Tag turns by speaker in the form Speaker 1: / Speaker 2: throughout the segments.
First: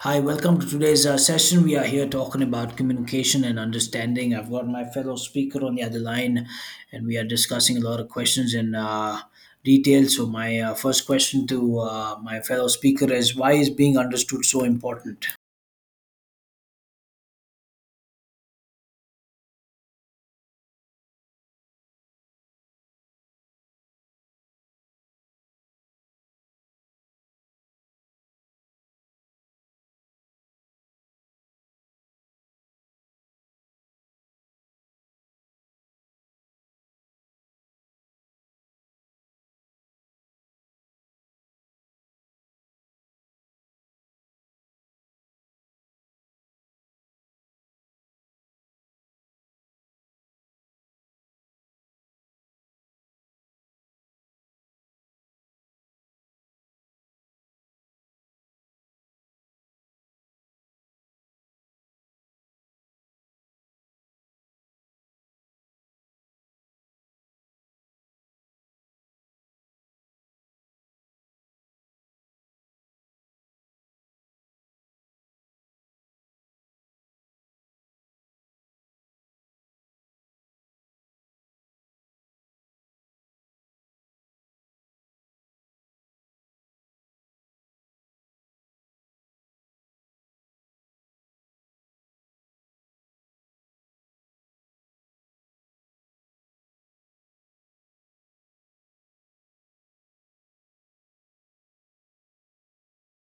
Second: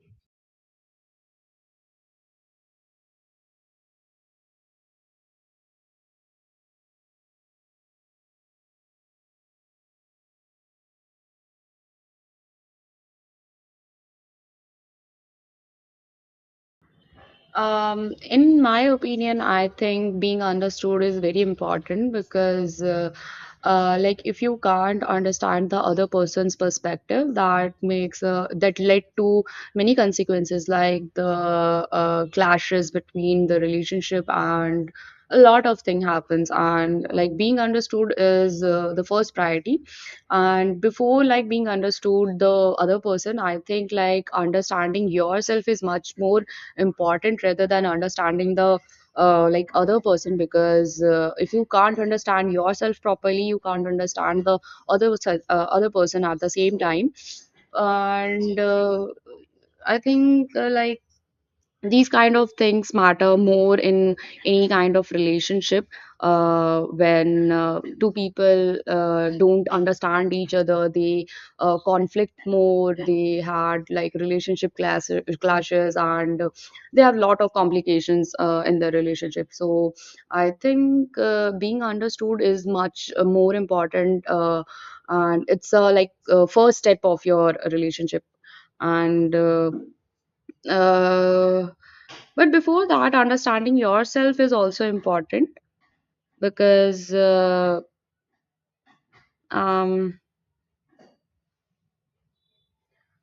Speaker 1: Hi, welcome to today's session. We are here talking about communication and understanding. I've got my fellow speaker on the other line, and we are discussing a lot of questions in detail. So, my first question to my fellow speaker is, why is being understood so important?
Speaker 2: In my opinion, I think being understood is very important because like, if you can't understand the other person's perspective, that led to many consequences, like the clashes between the relationship and a lot of thing happens. And like being understood is the first priority. And before like being understood the other person, I think like understanding yourself is much more important rather than understanding the other person because if you can't understand yourself properly you can't understand the other person at the same time and I think like these kind of things matter more in any kind of relationship, when two people don't understand each other, they conflict more, they had like clashes and they have lot of complications in their relationship. So I think being understood is much more important, and it's like first step of your relationship, and uh, but before that understanding yourself is also important because uh, um,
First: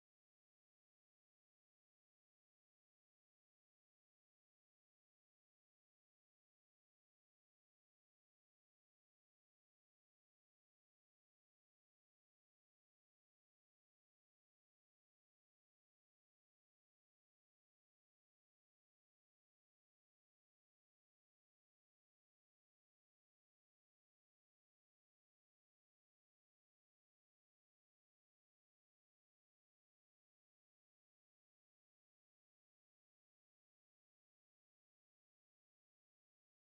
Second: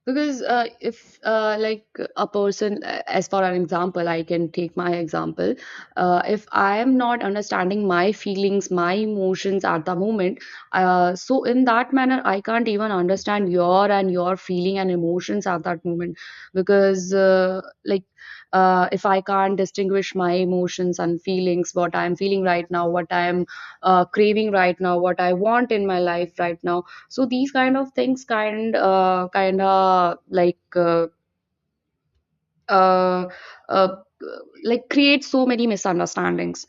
Speaker 2: because if like a person, as for an example I can take my example, if I am not understanding my feelings, my emotions at the moment, so in that manner I can't even understand your and your feeling and emotions at that moment. Because if I can't distinguish my emotions and feelings, what I am feeling right now, what I am craving right now, what I want in my life right now, so these kind of things kind kind of uh, uh, like create so many misunderstandings.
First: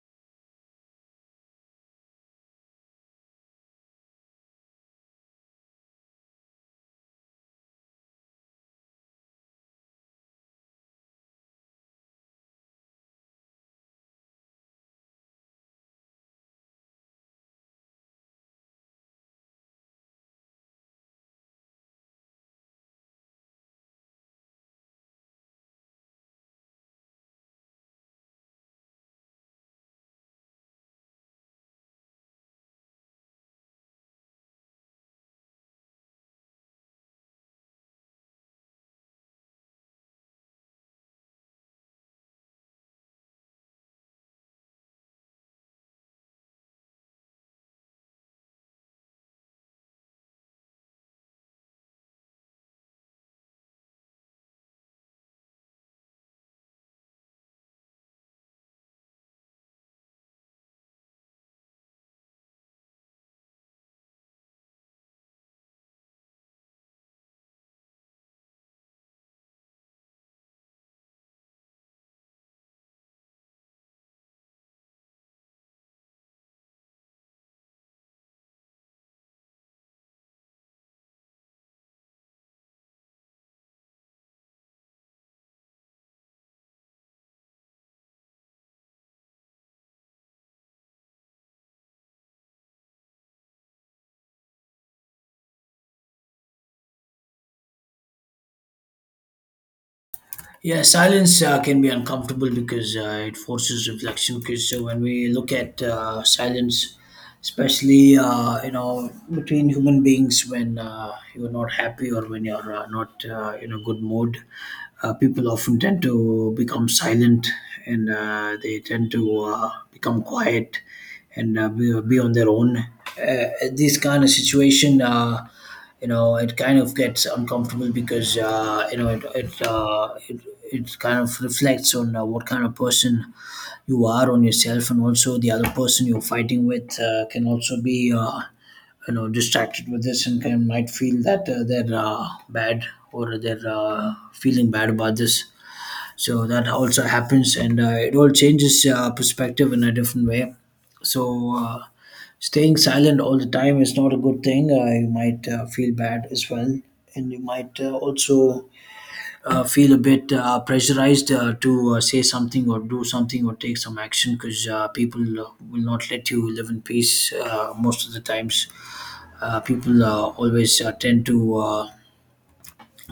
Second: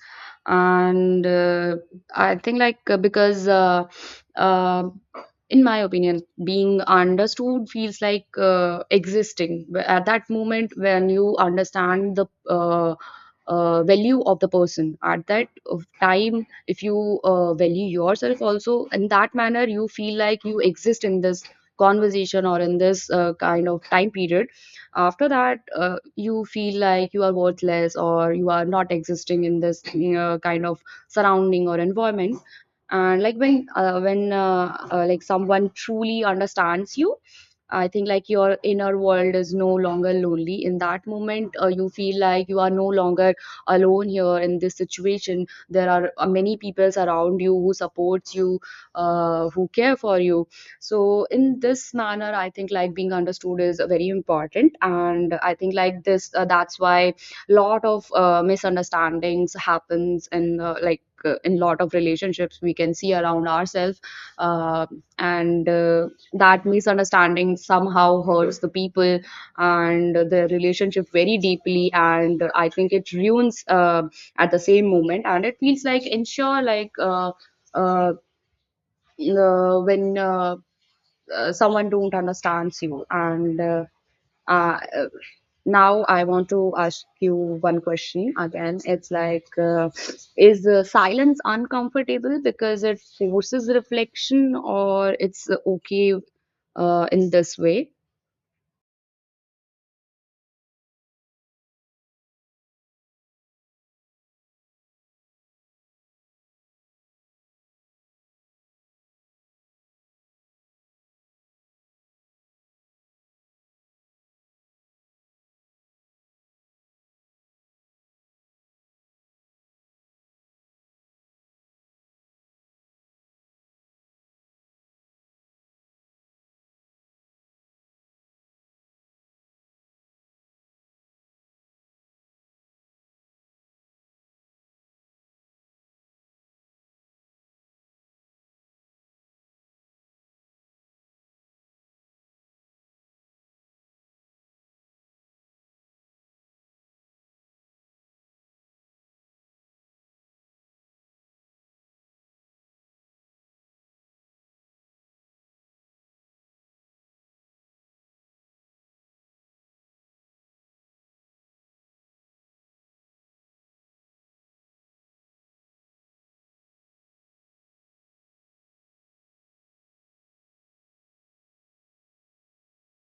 Speaker 2: And I think like because uh, in my opinion, being understood feels like at that moment when you understand the value of the person at that of time. If you value yourself also in that manner, you feel like you exist in this conversation or in this kind of time period. After that, you feel like you are worthless or you are not existing in this, you kind of surrounding or environment. And like when someone truly understands you, I think like your inner world is no longer lonely. In that moment, you feel like you are no longer alone here in this situation. There are many peoples around you who supports you, who care for you. So in this manner I think like being understood is very important, and I think like this, that's why lot of misunderstandings happens in in lot of relationships we can see around ourselves. Uh, and That misunderstanding somehow hurts the people and the relationship very deeply, and I think it ruins at the same moment, and it feels like ensure like uh, when someone don't understands you and uh, uh, now I want to ask you one question again. It's like, is silence uncomfortable because it forces reflection, or it's okay in this way?
Speaker 1: Yeah, silence can be uncomfortable because it forces reflection. Because when we look at silence, especially between human beings, when you're not happy or when you're not in a good mood, people often tend to become silent, and they tend to become quiet and be on their own. This kind of situation. It kind of gets uncomfortable because it kind of reflects on what kind of person you are, on yourself, and also the other person you're fighting with can also be distracted with this and can might feel that they're bad or they're feeling bad about this. So that also happens, and it all changes perspective in a different way. so uh, Staying silent all the time is not a good thing. You might feel bad as well, and you might also feel a bit pressurized to say something or do something or take some action, because people will not let you live in peace most of the times. People always tend to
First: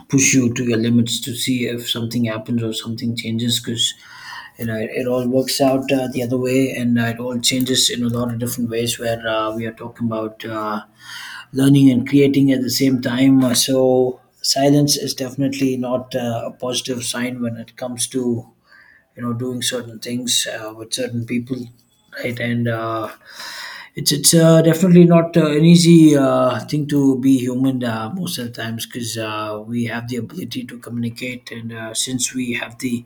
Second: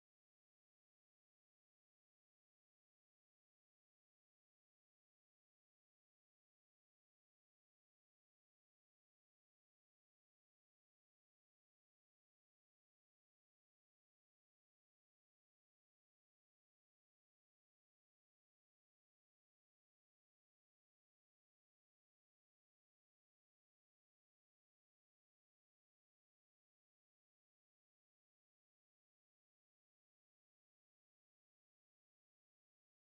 Speaker 1: push you to your limits to see if something happens or something changes. Because it all works out the other way, and it all changes in a lot of different ways, where we are talking about learning and creating at the same time. So silence is definitely not a positive sign when it comes to doing certain things with certain people, right? And it's it's definitely not an easy thing to be human most of the times, because we have the ability to communicate, and since we have the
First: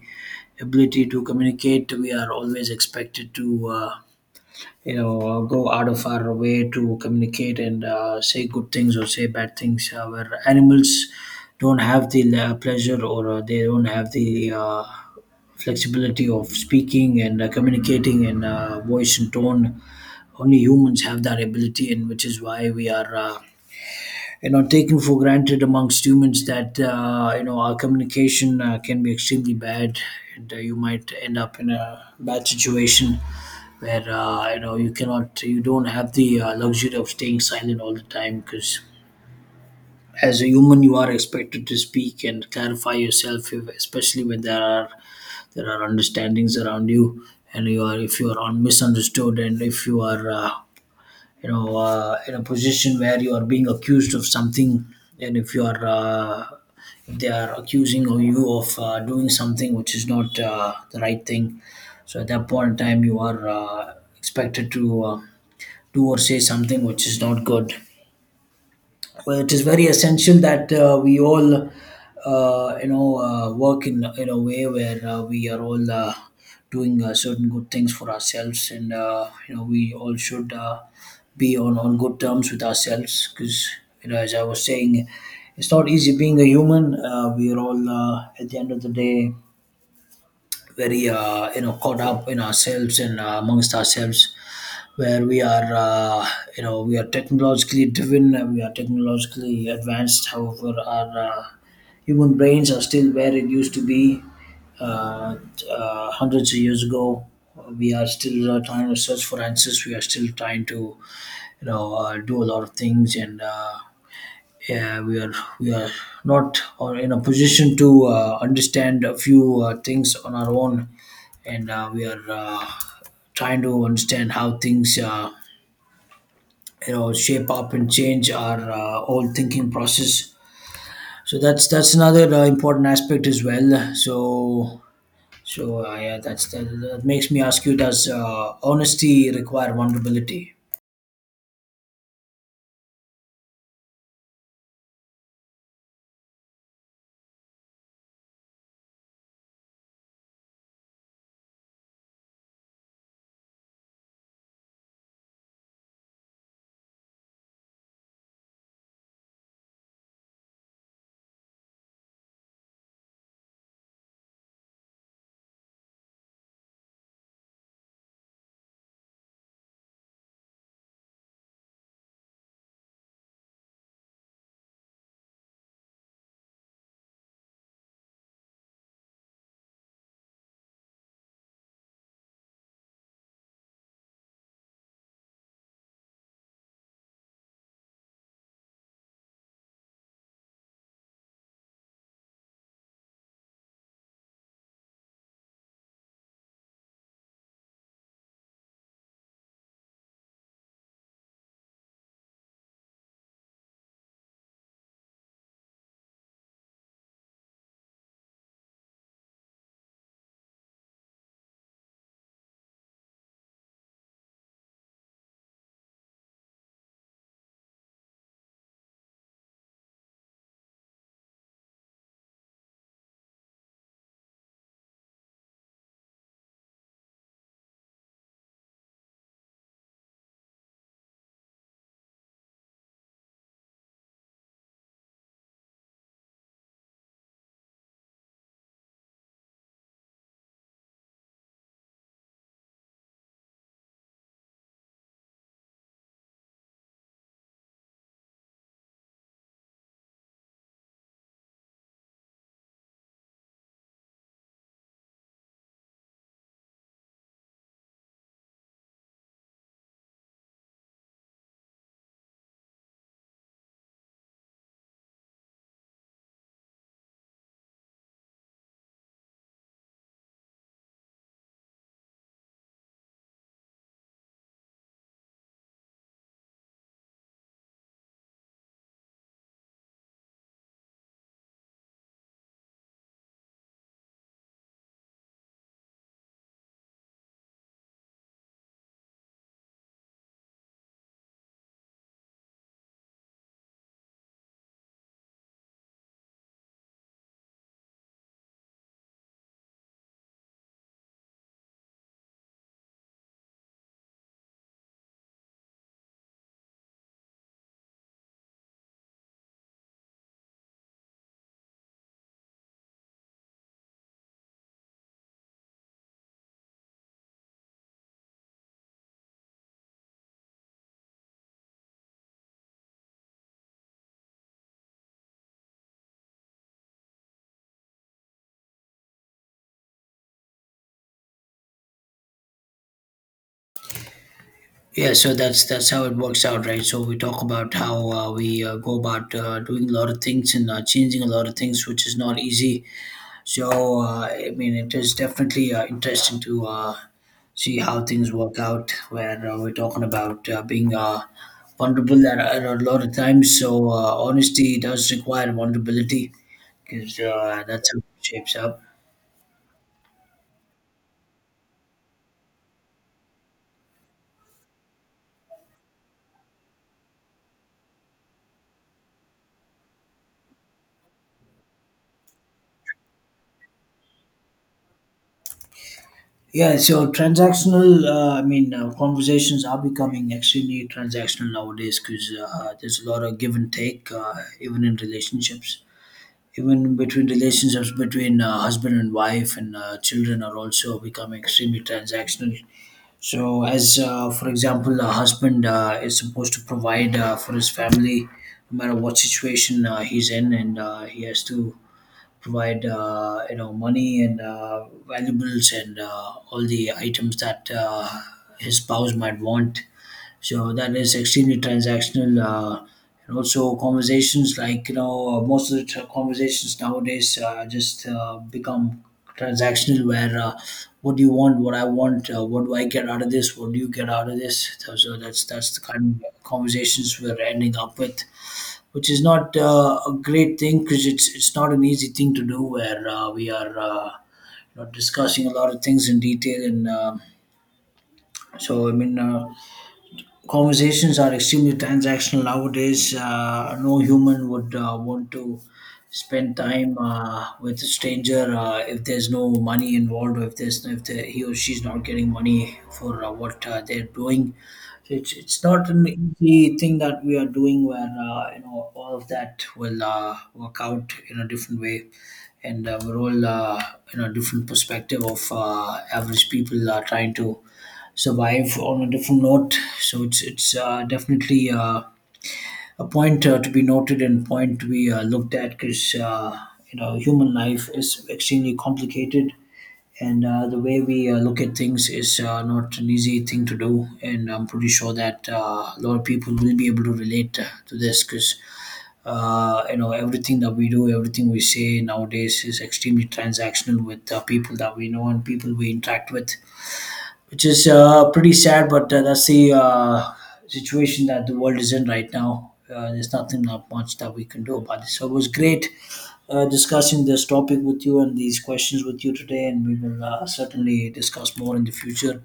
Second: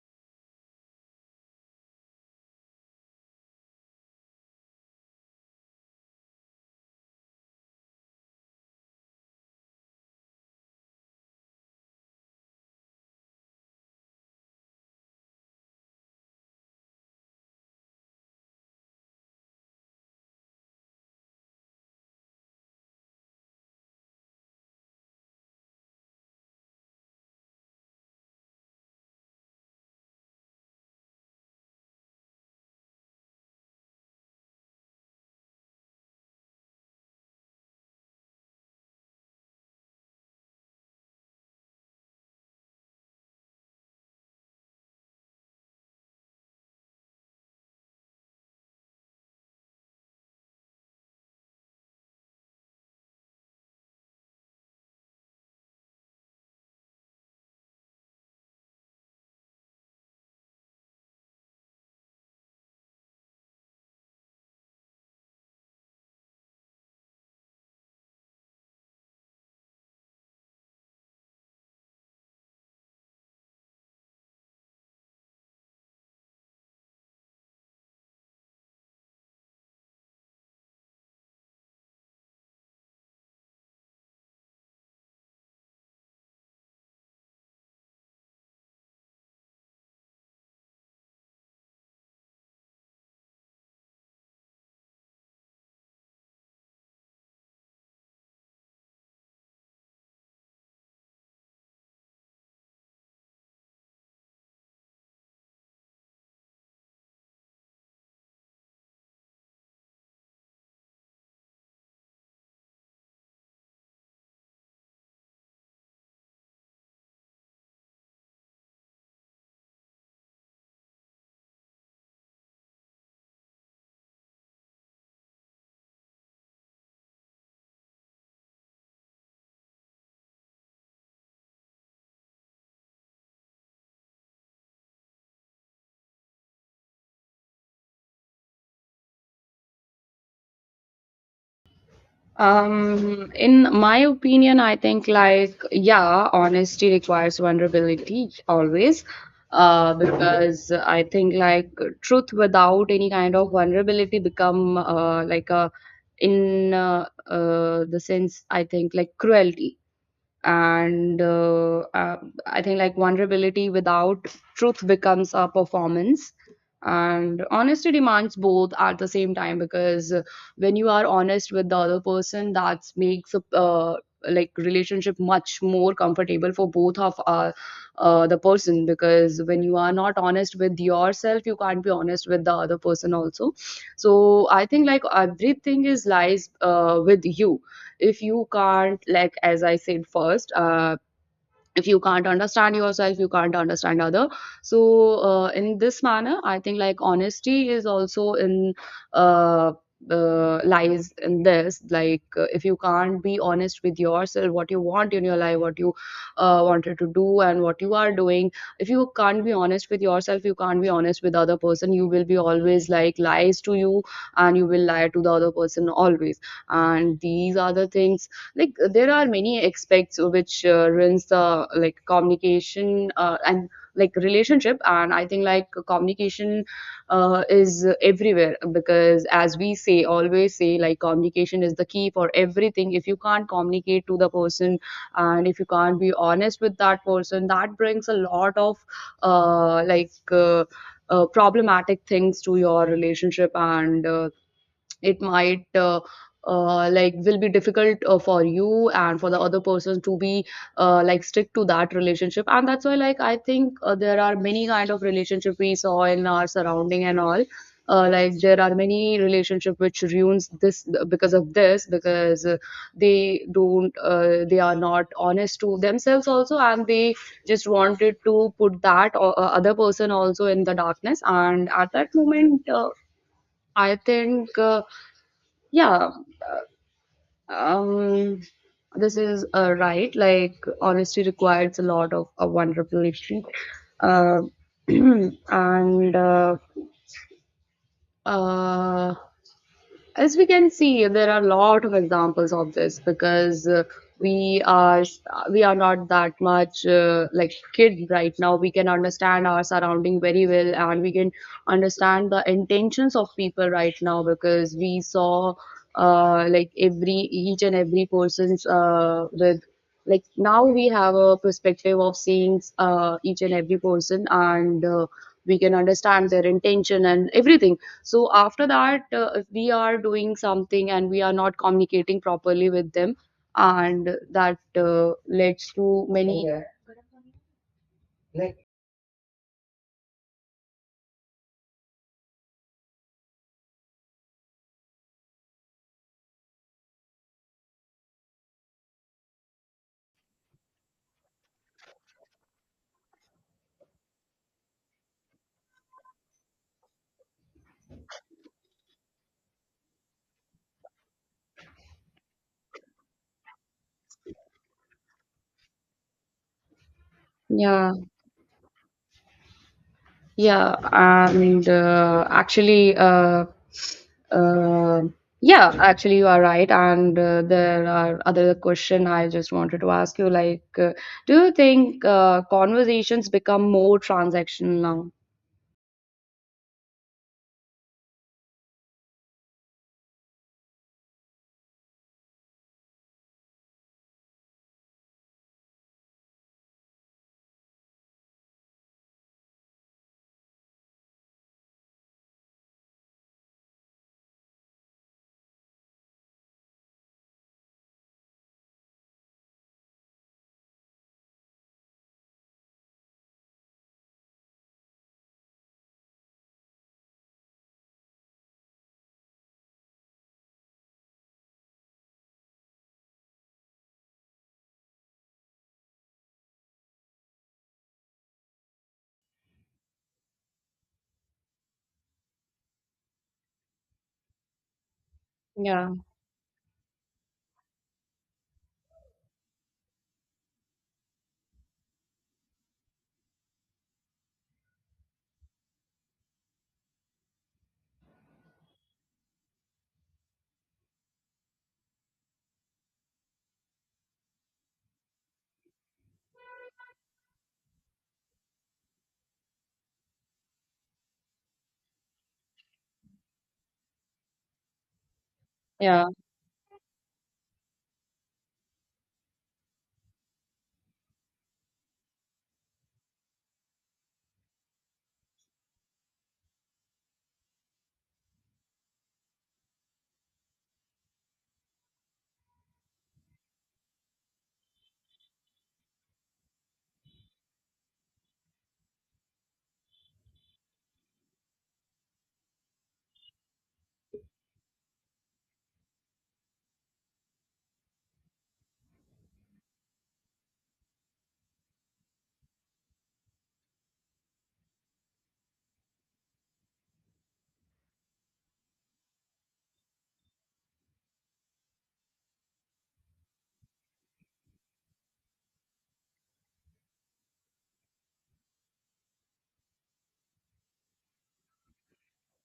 Speaker 1: ability to communicate, we are always expected to. Go out of our way to communicate and say good things or say bad things, where animals don't have the pleasure, or they don't have the flexibility of speaking and communicating and voice and tone. Only humans have that ability, and which is why we are taken for granted amongst humans, that our communication can be extremely bad, and you might end up in a bad situation where you cannot, you don't have the luxury of staying silent all the time, because as a human you are expected to speak and clarify yourself, if, especially when there are understandings around you, and you are, if you are misunderstood, and if you are in a position where you are being accused of something, and if you are if they are accusing of you of doing something which is not the right thing. So at that point in time you are expected to do or say something which is not good. Well, it is very essential that we all, work in a way where we are all doing certain good things for ourselves, and we all should be on good terms with ourselves, because as I was saying, it's not easy being a human. We are all at the end of the day very caught up in ourselves and amongst ourselves, where we are, we are technologically driven, and we are technologically advanced. However, our human brains are still where it used to be uh, hundreds of years ago. We are still trying to search for answers. We are still trying to, do a lot of things, and yeah, we are not or in a position to understand a few things on our own, and we are trying to understand how things shape up and change our old thinking process. So that's another important aspect as well. Yeah, that makes me ask you, does honesty require vulnerability?
Speaker 2: In my opinion, I think like yeah, honesty requires vulnerability always. Because I think like truth without any kind of vulnerability become like a in the sense I think like cruelty, and I think like vulnerability without truth becomes a performance, and honesty demands both at the same time. Because when you are honest with the other person, that makes a like relationship much more comfortable for both of the person. Because when you are not honest with yourself, you can't be honest with the other person also. So I think like everything is lies with you. If you can't like, as I said first, if you can't understand yourself, you can't understand other. So in this manner I think like honesty is also in uh, lies in this. Like, if you can't be honest with yourself, what you want in your life, what you wanted to do, and what you are doing. If you can't be honest with yourself, you can't be honest with other person. You will be always like lies to you, and you will lie to the other person always. And these are the things, like there are many aspects which runs the like communication and like relationship. And I think like communication is everywhere, because as we say, always say, like communication is the key for everything. If you can't communicate to the person, and if you can't be honest with that person, that brings a lot of uh, like uh, problematic things to your relationship. And It might will be difficult for you and for the other person to be like stick to that relationship. And that's why like I think there are many kind of relationship we saw in our surrounding and all. There are many relationship which ruins this because of this. Because they don't, they are not honest to themselves also, and they just wanted to put that other person also in the darkness. And at that moment, I think yeah, um, this is right. Like, honesty requires a lot of vulnerability. Uh, and uh, as we can see, there are a lot of examples of this. Because we are, we are not that much like kid right now. We can understand our surrounding very well, and we can understand the intentions of people right now, because we saw like every, each and every person's with, like now we have a perspective of seeing each and every person. And uh, we can understand their intention and everything. So after that, if we are doing something and we are not communicating properly with them, and that leads to many, yeah.
Speaker 1: Yeah, so that's how it works out, right? So we talk about how we go about doing a lot of things and changing a lot of things, which is not easy. So, I mean, it is definitely interesting to see how things work out, where we're talking about being vulnerable at a lot of times. So, honesty does require vulnerability, because that's
Speaker 2: yeah,
Speaker 1: how it shapes up.
Speaker 2: yeah. and uh, actually uh, uh, yeah, actually you are right, and there are other question I just wanted to ask you, like, do you think conversations become more transactional now?
Speaker 1: Yeah, so transactional, I mean, conversations are becoming extremely transactional nowadays, because there's a lot of give and take, even in relationships. Even between relationships between husband and wife, and children are also becoming extremely transactional. So, as for example, a husband is supposed to provide for his family no matter what situation he's in, and he has to provide money and valuables and all the items that his spouse might want. So that is extremely transactional. And also conversations like, most of the conversations nowadays just become transactional, where what do you want, what I want, what do I get out of this, what do you get out of this. So, so that's the
Speaker 2: Yeah,
Speaker 1: kind of conversations we're ending up with. Which is not a great thing, because it's not an easy thing to do, where we are discussing a lot of things in detail, and so I mean, conversations are extremely transactional nowadays. No human would want to spend time with a stranger if there's no money involved, or if there's, if the, he or she's not getting money for what they're doing. So it's not
Speaker 2: yeah,
Speaker 1: an easy thing that we are doing, where all of that will work out in a different way, and we're all in a different perspective, of average people are trying to survive on a different note. So it's it's definitely a point to be noted and point to be looked at, because human life is extremely complicated, and the way we look at things is not an easy thing to do. And I'm pretty sure that a lot of people will be able to relate to this. Because everything that we do, everything we say nowadays is extremely transactional, with people that we know and people we interact with, which is pretty sad, but that's the situation that the world is in right now. There's nothing, not much that we can do about it. So it was great discussing this topic with you and these questions with you today, and we will certainly discuss more in the future,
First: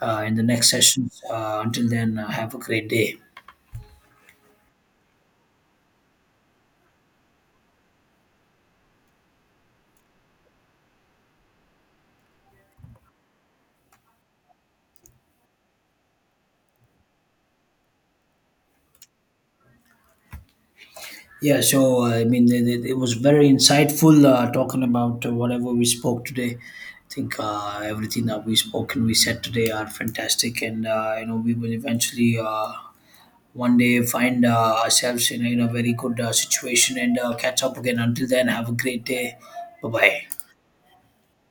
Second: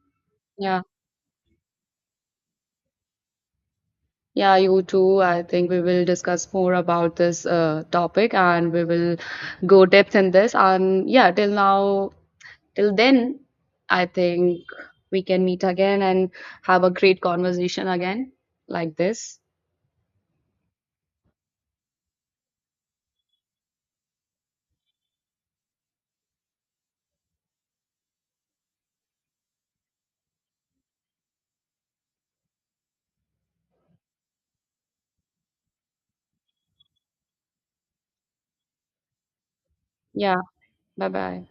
Speaker 1: in the next
Speaker 2: yeah.
Speaker 1: sessions. Until then, have a great day.
Speaker 2: Yeah, you too. I think we will discuss more about this topic and we will go depth in this. And yeah, till now, till then, I think we can meet again and have a great conversation again like this.
Speaker 1: Yeah, so I mean, it was very insightful talking about whatever we spoke today. I think everything that we spoke and we said today are fantastic, and we will eventually one day find ourselves in, in a very good situation, and catch up again. Until then, have a great day. Bye bye.
Speaker 2: Yeah, bye bye.